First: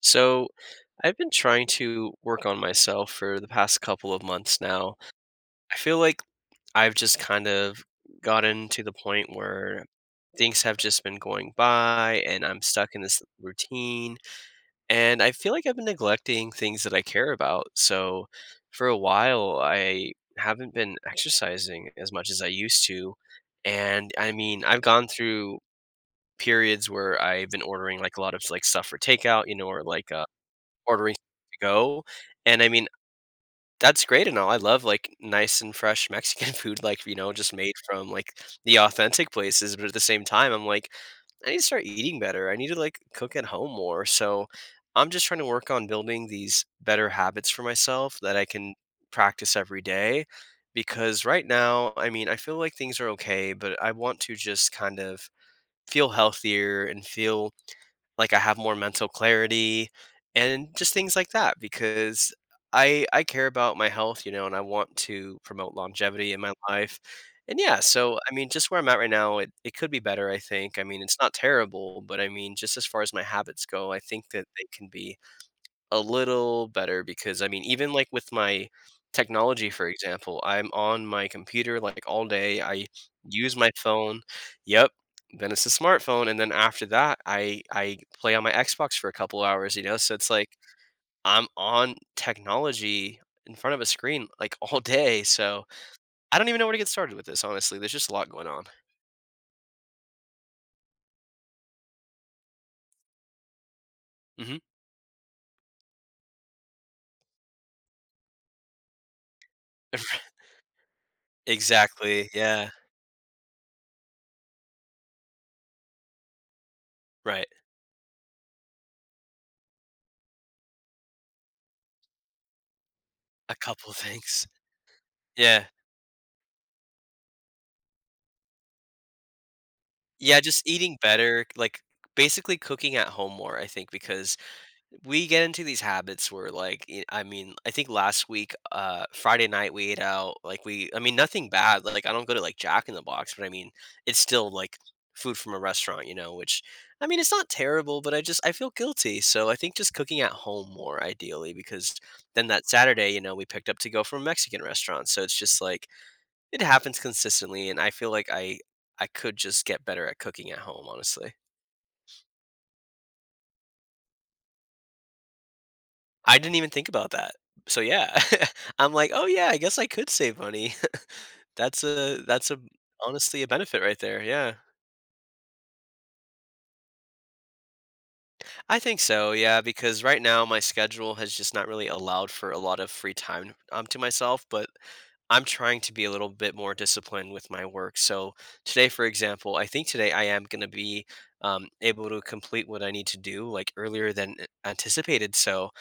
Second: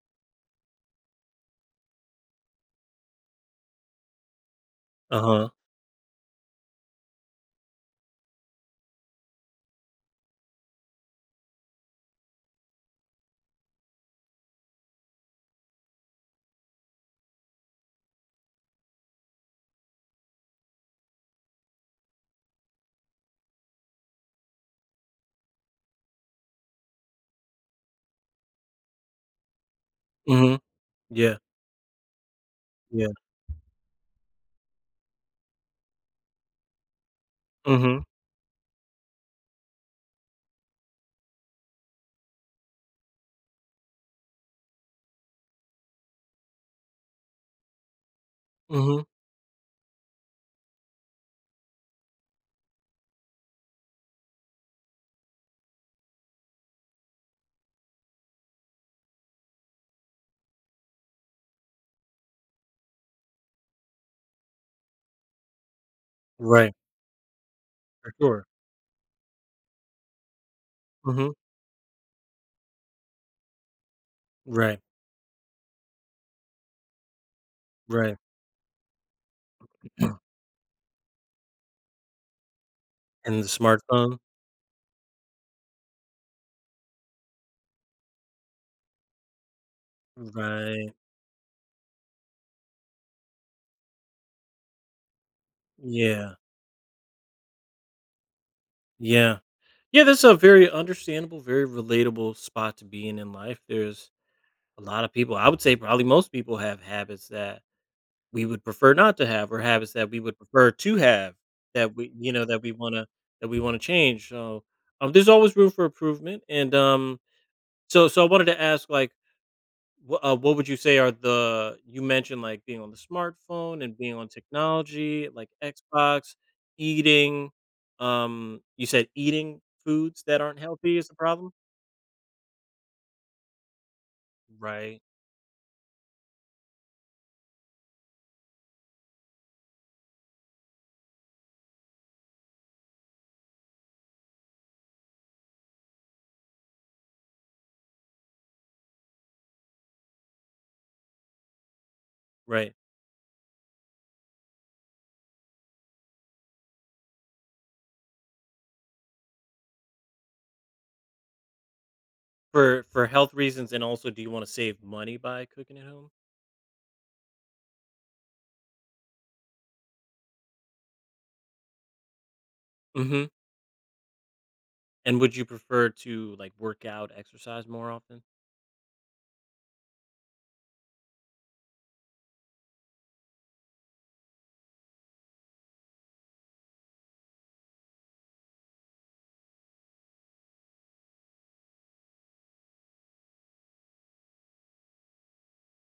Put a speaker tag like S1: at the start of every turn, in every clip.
S1: So, I've been trying to work on myself for the past couple of months now.
S2: Uh-huh.
S1: I feel like I've just kind of gotten to the point where things have just been going by and I'm stuck in this routine. And I feel like I've been neglecting things that I care about. So, for a while, I haven't been exercising as much as I used to. And I mean, I've gone through periods where I've been ordering like a lot of like stuff for takeout, or like
S2: Mhm.
S1: ordering
S2: Yeah.
S1: to go, and I mean,
S2: Yeah.
S1: that's great and all, I love, like, nice and fresh Mexican food, like, just made
S2: Mhm.
S1: from, like, the authentic places, but at the same time, I'm like, "I need to start eating better, I need to, like, cook at home more," so, I'm just trying to work on building these better habits for myself that I can
S2: Mhm.
S1: practice every day, because right now, I mean, I feel like things are okay, but I want to just kind of feel healthier and feel like I have more mental clarity and just things like that because I care about my health, you know, and I want to promote longevity in my
S2: Right.
S1: life. And yeah,
S2: For
S1: so I
S2: sure.
S1: mean, just where I'm at right now, it could be better, I think. I mean, it's not
S2: Mhm.
S1: terrible, but I mean, just as far as my habits go, I think that they
S2: Right.
S1: can be a little better because I mean, even like
S2: Right.
S1: with my technology, for example, I'm on my computer like all day. I
S2: And the
S1: use my
S2: smartphone.
S1: phone. Yep. Then it's a smartphone, and then after that, I play on my Xbox for a couple hours. You know, so it's like
S2: Right.
S1: I'm on technology in front of a screen like all day. So
S2: Yeah.
S1: I don't even know where to get started with this. Honestly, there's just a lot going on.
S2: Yeah. Yeah, that's a very understandable, very relatable spot to be in life. There's
S1: hmm
S2: a lot of people, I would say probably most people have habits that we would prefer not to have or habits that we would prefer to have that we
S1: exactly. Yeah.
S2: that we want to change. So, there's always room for improvement, and
S1: Right.
S2: so I wanted to ask, like, what would you say are the you mentioned, like, being on the
S1: A
S2: smartphone
S1: couple
S2: and being on
S1: things.
S2: technology, like
S1: Yeah.
S2: Xbox, eating, you said eating foods
S1: Yeah,
S2: that aren't
S1: just eating
S2: healthy is the
S1: better,
S2: problem?
S1: like, basically cooking at home more, I think, because
S2: Right.
S1: we get into these habits where, like, y I mean, I think last week, Friday night, we ate out, like, we I mean, nothing bad, like, I don't go to, like, Jack in the Box, but I mean, it's still, like, food from a restaurant, you know, which I mean, it's not terrible, but I just I feel guilty, so I think just cooking at home more ideally because then that
S2: Right.
S1: Saturday, you know, we picked up to go from a Mexican restaurant, so it's just like, it happens consistently, and I feel like I could just get better at cooking at home, honestly.
S2: For health reasons, and also do you want to save money by cooking at home?
S1: I didn't even think about that. So yeah, I'm like, "Oh yeah, I guess I could save money." That's a
S2: Mhm.
S1: honestly a benefit right there, yeah.
S2: And would you prefer to, like, work out, exercise more often?
S1: I think so, yeah, because right now my schedule has just not really allowed for a lot of free time, to myself, but I'm trying to be a little bit more disciplined with my work. So today, for example, I think today I am going to be able to complete what I need to do like earlier than anticipated. So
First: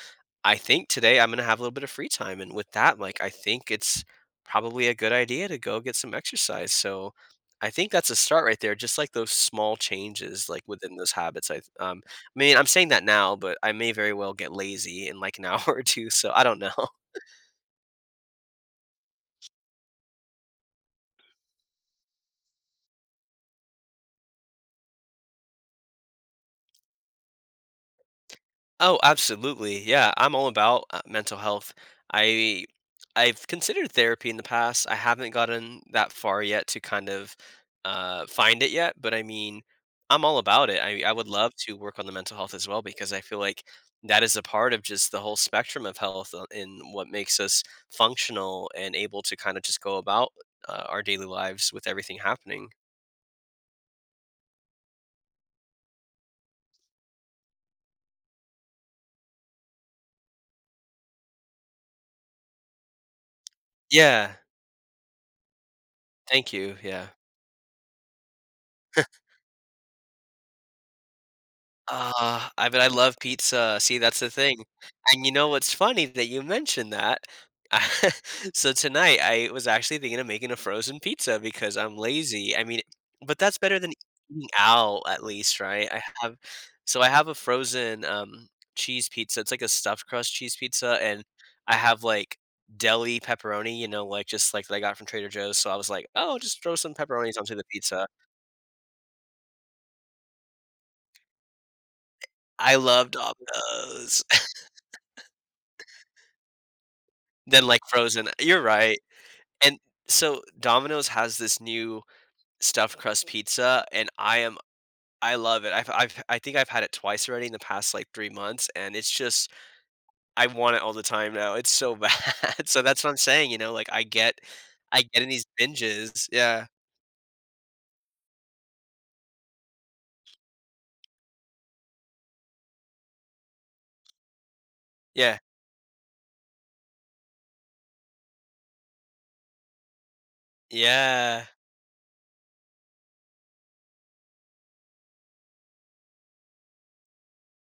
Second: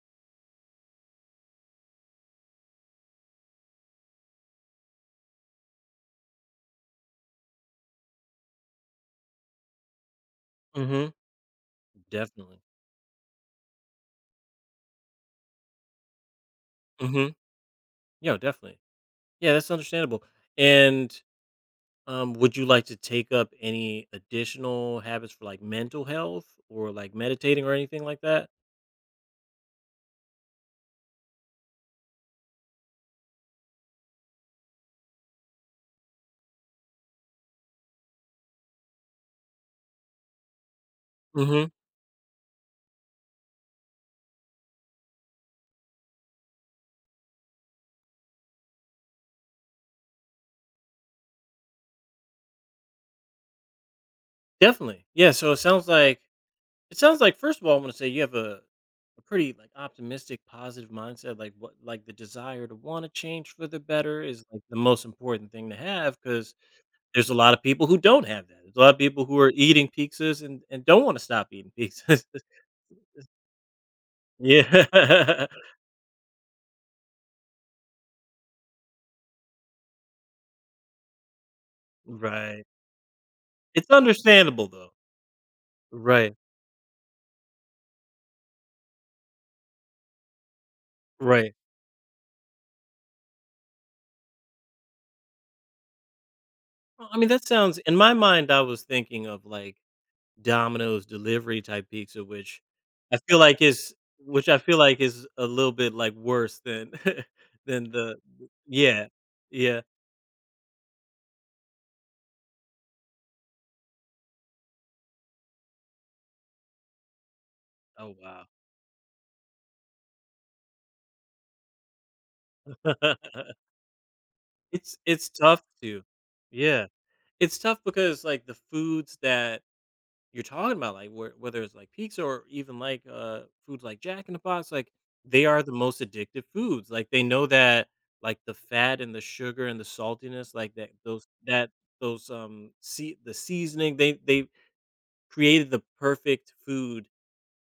S1: I think today I'm going to have a little bit of free time, and with that, like I think it's probably a good idea to go get some exercise. So I think that's a start right there. Just like those small changes, like within those
S2: Mhm.
S1: habits. I mean,
S2: Definitely.
S1: I'm saying that now, but I may very well get lazy in like an hour or two. So I don't know.
S2: Mhm. Yeah, definitely. Yeah, that's understandable. And would you like to take up any additional habits for, like, mental health or like meditating or anything like that?
S1: Oh, absolutely. Yeah, I'm all about mental health. I I've considered therapy in the past. I haven't gotten that far yet to kind of find it yet, but I mean, I'm all about it. I would love
S2: Hmm.
S1: to work on the mental health as well because I feel like that is a part of just the whole spectrum of health in what makes us functional and able to kind of just go about our daily lives with everything happening.
S2: Definitely. Yeah. So it sounds like it sounds like, first of all, I want to say you have a pretty like optimistic, positive mindset. Like what, like the desire to want to change for the better
S1: Yeah,
S2: is like the most important thing to have,
S1: thank
S2: because
S1: you. Yeah.
S2: there's a lot of people who don't have that. There's a lot of people who are eating pizzas and don't want to stop eating pizzas.
S1: Ah, I mean, I love pizza. See, that's the thing, and you
S2: Yeah.
S1: know what's funny that you mentioned that. So tonight, I was actually thinking of making a frozen pizza because I'm lazy. I
S2: Right.
S1: mean, but that's better
S2: It's
S1: than eating
S2: understandable though.
S1: out at least, right? I have
S2: Right.
S1: so I have a frozen, cheese pizza. It's like a stuffed crust cheese pizza, and
S2: Right.
S1: I have, like, deli pepperoni, you know, like, just like that I got from Trader Joe's, so I was like, "Oh, just throw some
S2: Well, I mean,
S1: pepperonis
S2: that
S1: onto the
S2: sounds, in
S1: pizza."
S2: my mind, I was thinking of, like, Domino's delivery type pizza, which
S1: I love
S2: I feel like is
S1: Domino's.
S2: which I feel like is a little bit, like, worse than
S1: Than, like,
S2: than the
S1: frozen. You're right.
S2: yeah,
S1: And
S2: yeah.
S1: so Domino's has this new stuffed crust pizza, and I love it. I think I've had it twice already in the past like
S2: Oh,
S1: 3
S2: wow.
S1: months, and it's just I want it all the time now. It's so bad. So that's what I'm saying, you know, like
S2: It's
S1: I get in
S2: it's
S1: these
S2: tough to
S1: binges. Yeah.
S2: yeah. It's tough because, like, the foods that you're talking about, like, where whether it's, like, pizza or even, like, foods like Jack in the Box, like,
S1: Yeah.
S2: they are the most addictive foods, like, they know that, like, the fat and the sugar and the saltiness, like, that those
S1: Yeah.
S2: that those, see the seasoning, they created the perfect food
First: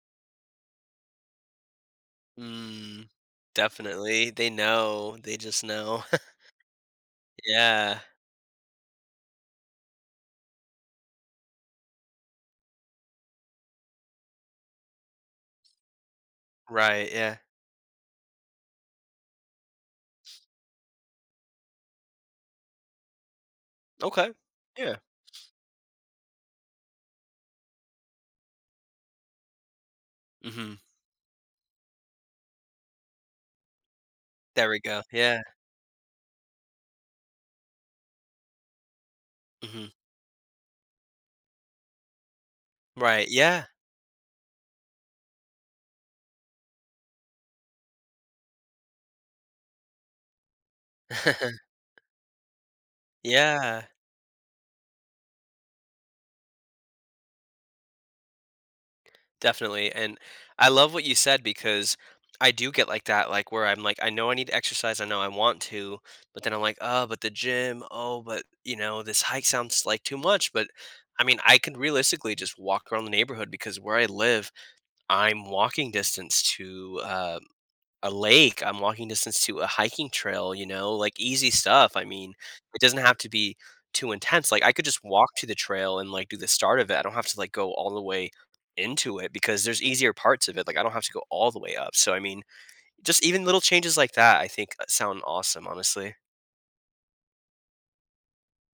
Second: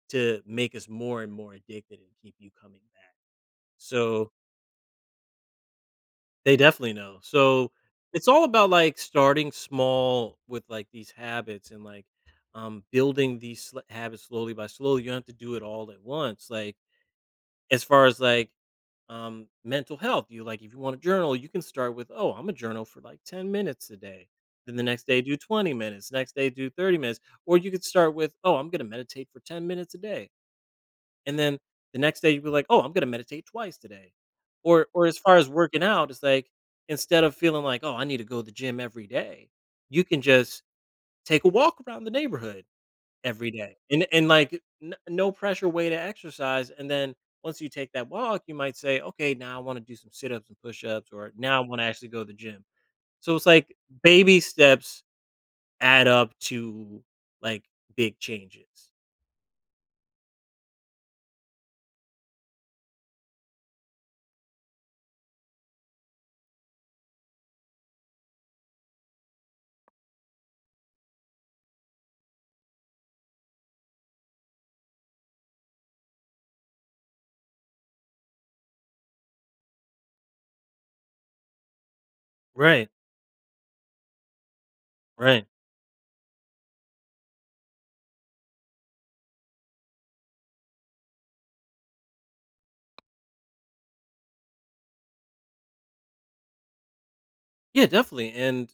S2: to make us more and more addicted and keep you coming
S1: Mm.
S2: back.
S1: Definitely.
S2: So
S1: They know. They just know.
S2: they definitely know. So,
S1: Yeah.
S2: it's all about, like, starting small with, like, these habits and, like, building these sl habits slowly by slowly. You don't have to do it all at once. Like,
S1: Right. Yeah.
S2: as far as, like, mental health, you like, if you wanna journal, you can start with, "Oh, I am a journal for, like, 10 minutes a day."
S1: Okay.
S2: Then the
S1: Yeah.
S2: next day do 20 minutes, next day do 30 minutes, or you could start with, "Oh, I'm gonna meditate for 10 minutes a day."
S1: Mhm.
S2: And then the next day you'll be like, "Oh, I'm gonna meditate twice today."
S1: There we
S2: Or
S1: go.
S2: or as far
S1: Yeah.
S2: as working out, it's like, instead of feeling like, "Oh, I need to go to the gym every day,"
S1: Mhm.
S2: you can just take a walk around the neighborhood
S1: Right.
S2: every
S1: Yeah.
S2: day, and like n no pressure way to exercise. And then once you take that walk, you might say, "Okay, now I wanna do some sit-ups and push-ups," or, "Now I wanna actually go to the gym." So it's like
S1: Yeah.
S2: baby steps add up to, like, big changes.
S1: Definitely, and I love what you said because I do get like that, like where I'm like, I know I need to exercise, I know I want to, but then I'm like, oh, but the gym, oh, but you know, this hike sounds like too much. But I mean, I can realistically just walk around the neighborhood because where I live, I'm walking distance to a lake. I'm walking distance to a hiking trail, you know, like easy stuff. I mean, it
S2: Right,
S1: doesn't have to be too intense. Like I could just walk to
S2: right.
S1: the trail and like do the start of it. I don't have to like go all the way into it because there's easier parts of it. Like I don't have to go all the way up. So I mean, just even little changes like that, I think sound awesome, honestly.
S2: Yeah, definitely. And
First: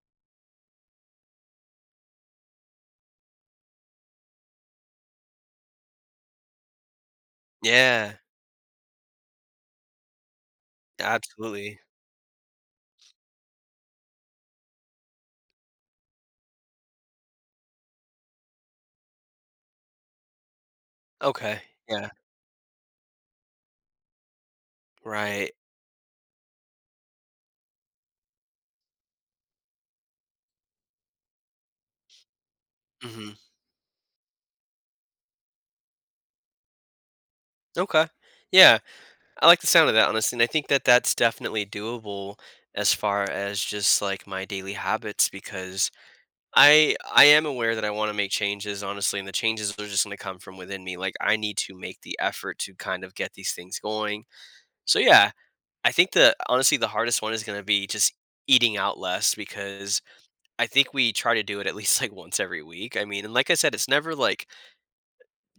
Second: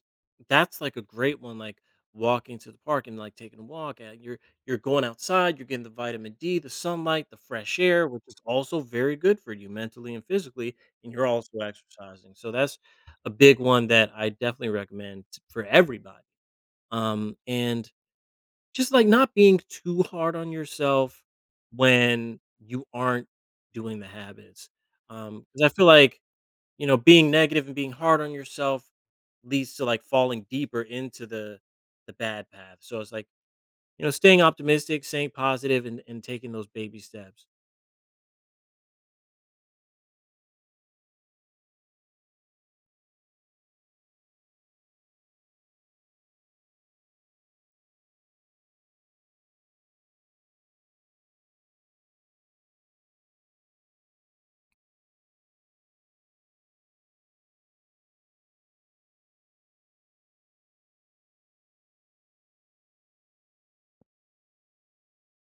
S2: that's like a great one, like walking to the park and like taking a walk. And you're going outside, you're getting the vitamin D, the sunlight, the fresh air,
S1: Yeah,
S2: which is also very good for you mentally and physically. And you're also
S1: absolutely.
S2: exercising. So that's a big one that I definitely recommend for everybody. And just like not being too hard on yourself
S1: Okay. Yeah.
S2: when you aren't doing the habits.
S1: Right.
S2: Because I feel like, you know, being negative and being hard on yourself leads to, like, falling deeper into the bad path. So it's like,
S1: hmm
S2: you know, staying optimistic, staying positive, and taking those baby steps.
S1: Okay. Yeah. I like the sound of that, honestly, and I think that that's definitely doable as far as just like my daily habits because I am aware that I want to make changes, honestly, and the changes are just going to come from within me. Like I need to make the effort to kind of get these things going. So yeah, I think the honestly the hardest one is going to be just eating out less because I think we try to do it at least like once every week. I mean, and like I said, it's never like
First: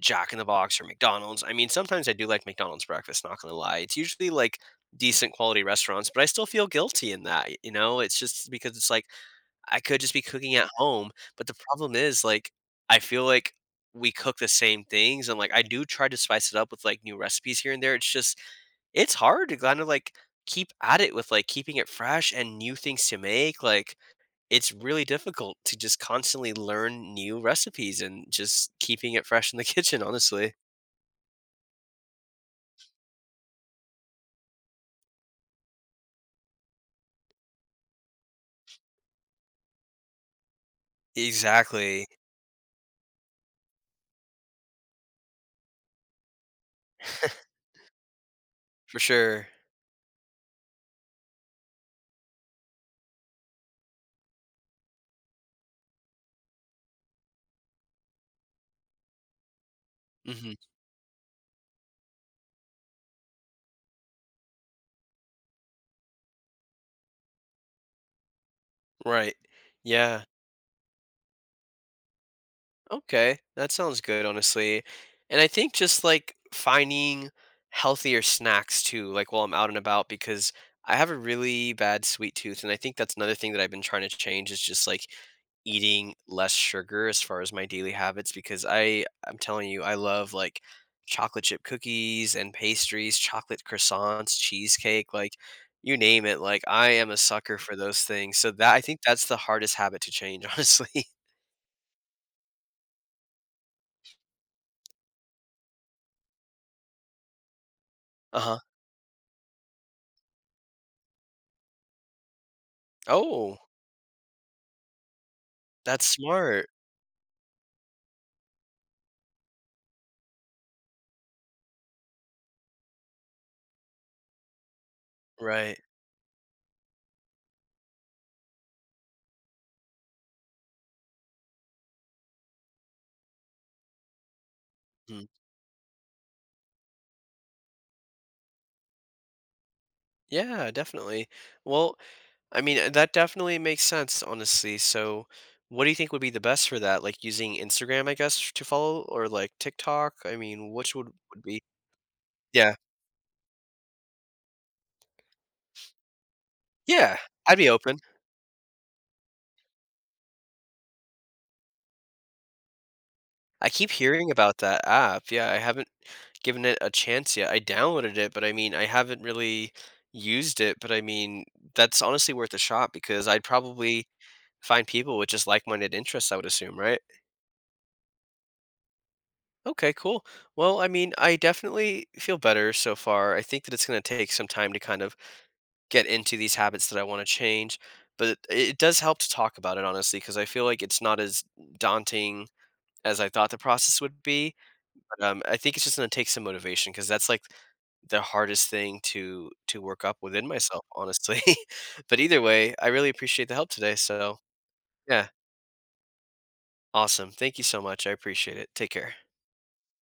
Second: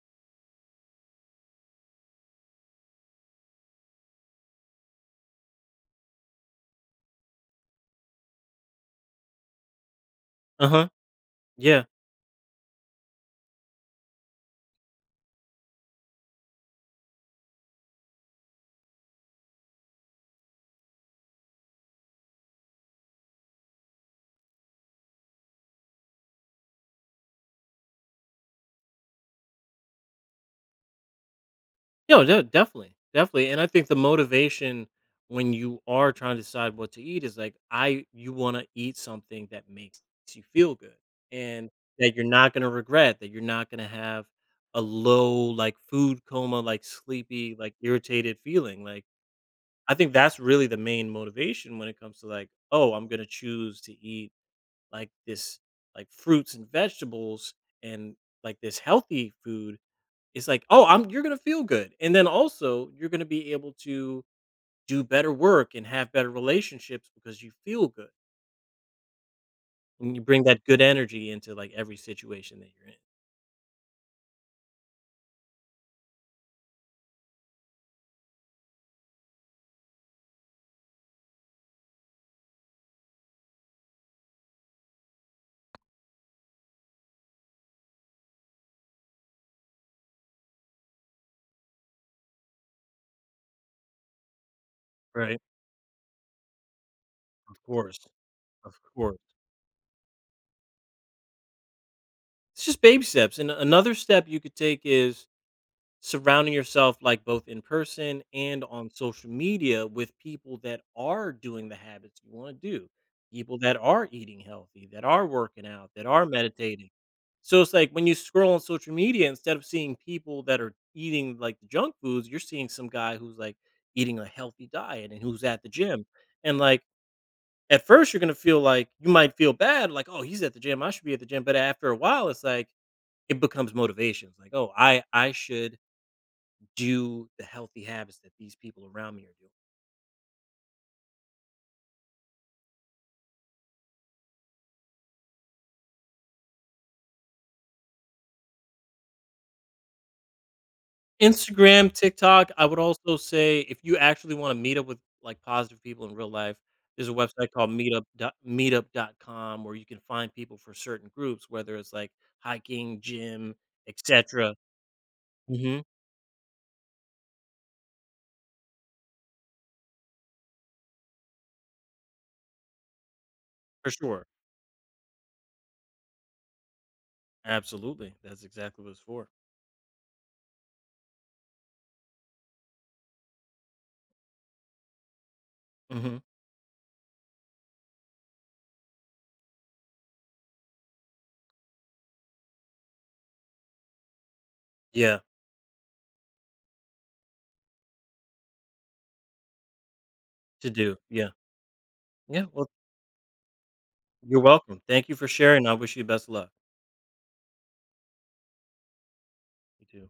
S1: Jack in the Box or McDonald's. I mean, sometimes I do like McDonald's breakfast, not gonna lie. It's usually like decent quality restaurants, but I still feel guilty in that, you know? It's just because it's like I could just be cooking at
S2: Uh-huh.
S1: home, but the
S2: Yeah.
S1: problem is like I feel like we cook the same things and like I do try to spice it up with like new recipes here and there. It's just it's hard to kind of like keep at it with like keeping it fresh and new things to make. Like it's really difficult to just constantly learn new recipes and just keeping it fresh in the kitchen, honestly.
S2: No, definitely. Definitely. And I think the motivation when you are trying to decide what to eat is like I you want to eat something that makes you feel good and
S1: Exactly.
S2: that you're not going to regret, that you're not going to have a low like food coma, like sleepy, like irritated feeling.
S1: For
S2: Like
S1: sure.
S2: I think that's really the main motivation when it comes to like, oh, I'm gonna choose to eat like this, like fruits and vegetables and like this healthy food. It's
S1: Mhm.
S2: like, oh, I'm you're gonna feel good, and then also you're gonna be able to do better work and have better relationships because you feel good
S1: Right.
S2: and you
S1: Yeah.
S2: bring that good energy into like every situation that you're in.
S1: Okay, that sounds good, honestly. And I think just like finding healthier snacks too, like while I'm out and about, because I have a really bad sweet tooth. And I think that's another thing that I've been trying to change is just like eating less sugar as far as my daily habits because I'm telling you I love like chocolate chip cookies and pastries, chocolate croissants, cheesecake, like
S2: Right.
S1: you name it. Like I am a
S2: Of
S1: sucker for
S2: course.
S1: those things. So that
S2: Of
S1: I think
S2: course.
S1: that's the hardest habit to change, honestly.
S2: It's just baby steps. And another step you could take is surrounding yourself, like, both in person
S1: Uh-huh.
S2: and on social media with people that are doing the habits you want to do
S1: Oh.
S2: people that are eating healthy, that are working out,
S1: That's
S2: that are
S1: smart,
S2: meditating, so it's like when you scroll on social media, instead of seeing people that are eating like the junk foods, you're seeing some guy who's like eating a healthy diet and who's at the
S1: right.
S2: gym and like at first you're going to feel like you might feel bad, like, oh, he's at the gym, I should be at the gym, but after a while it's like it becomes motivation. It's like, oh, i
S1: Mhm.
S2: i should do the healthy habits that these people around me are
S1: Yeah, definitely. Well, I mean, that definitely makes sense, honestly. So, what do you think would be the best for that? Like using Instagram, I guess, to follow or like TikTok? I mean, which
S2: doing.
S1: would be
S2: Instagram, TikTok, I
S1: Yeah.
S2: would also say if you actually wanna meet up with, like, positive people in real life, there's a
S1: Yeah,
S2: website
S1: I'd be
S2: called
S1: open.
S2: meetup.com where you can find people for certain groups, whether it's, like, hiking, gym,
S1: I keep hearing
S2: etcetera.
S1: about that app. Yeah, I
S2: Mhm.
S1: haven't given it a chance yet. I downloaded it, but I mean, I haven't really used it, but I mean, that's honestly worth a shot because I'd
S2: For
S1: probably
S2: sure.
S1: find people with just like-minded interests, I would assume, right?
S2: Absolutely. That's exactly what it's for.
S1: Okay, cool. Well, I mean, I definitely feel better so far. I think that it's going to take some time to kind of get
S2: Mhm.
S1: into these habits that I want to change, but it does help to talk about it, honestly, because I feel like it's not as daunting as I thought the process would be.
S2: Yeah.
S1: I think it's just going to take some motivation because that's like the hardest thing to work up within
S2: To
S1: myself,
S2: do. Yeah.
S1: honestly. But either
S2: Yeah, well,
S1: way, I really appreciate the help today. So
S2: you're welcome. Thank you
S1: yeah,
S2: for sharing, I wish you best luck.
S1: awesome. Thank you so much. I appreciate it. Take care.
S2: You too.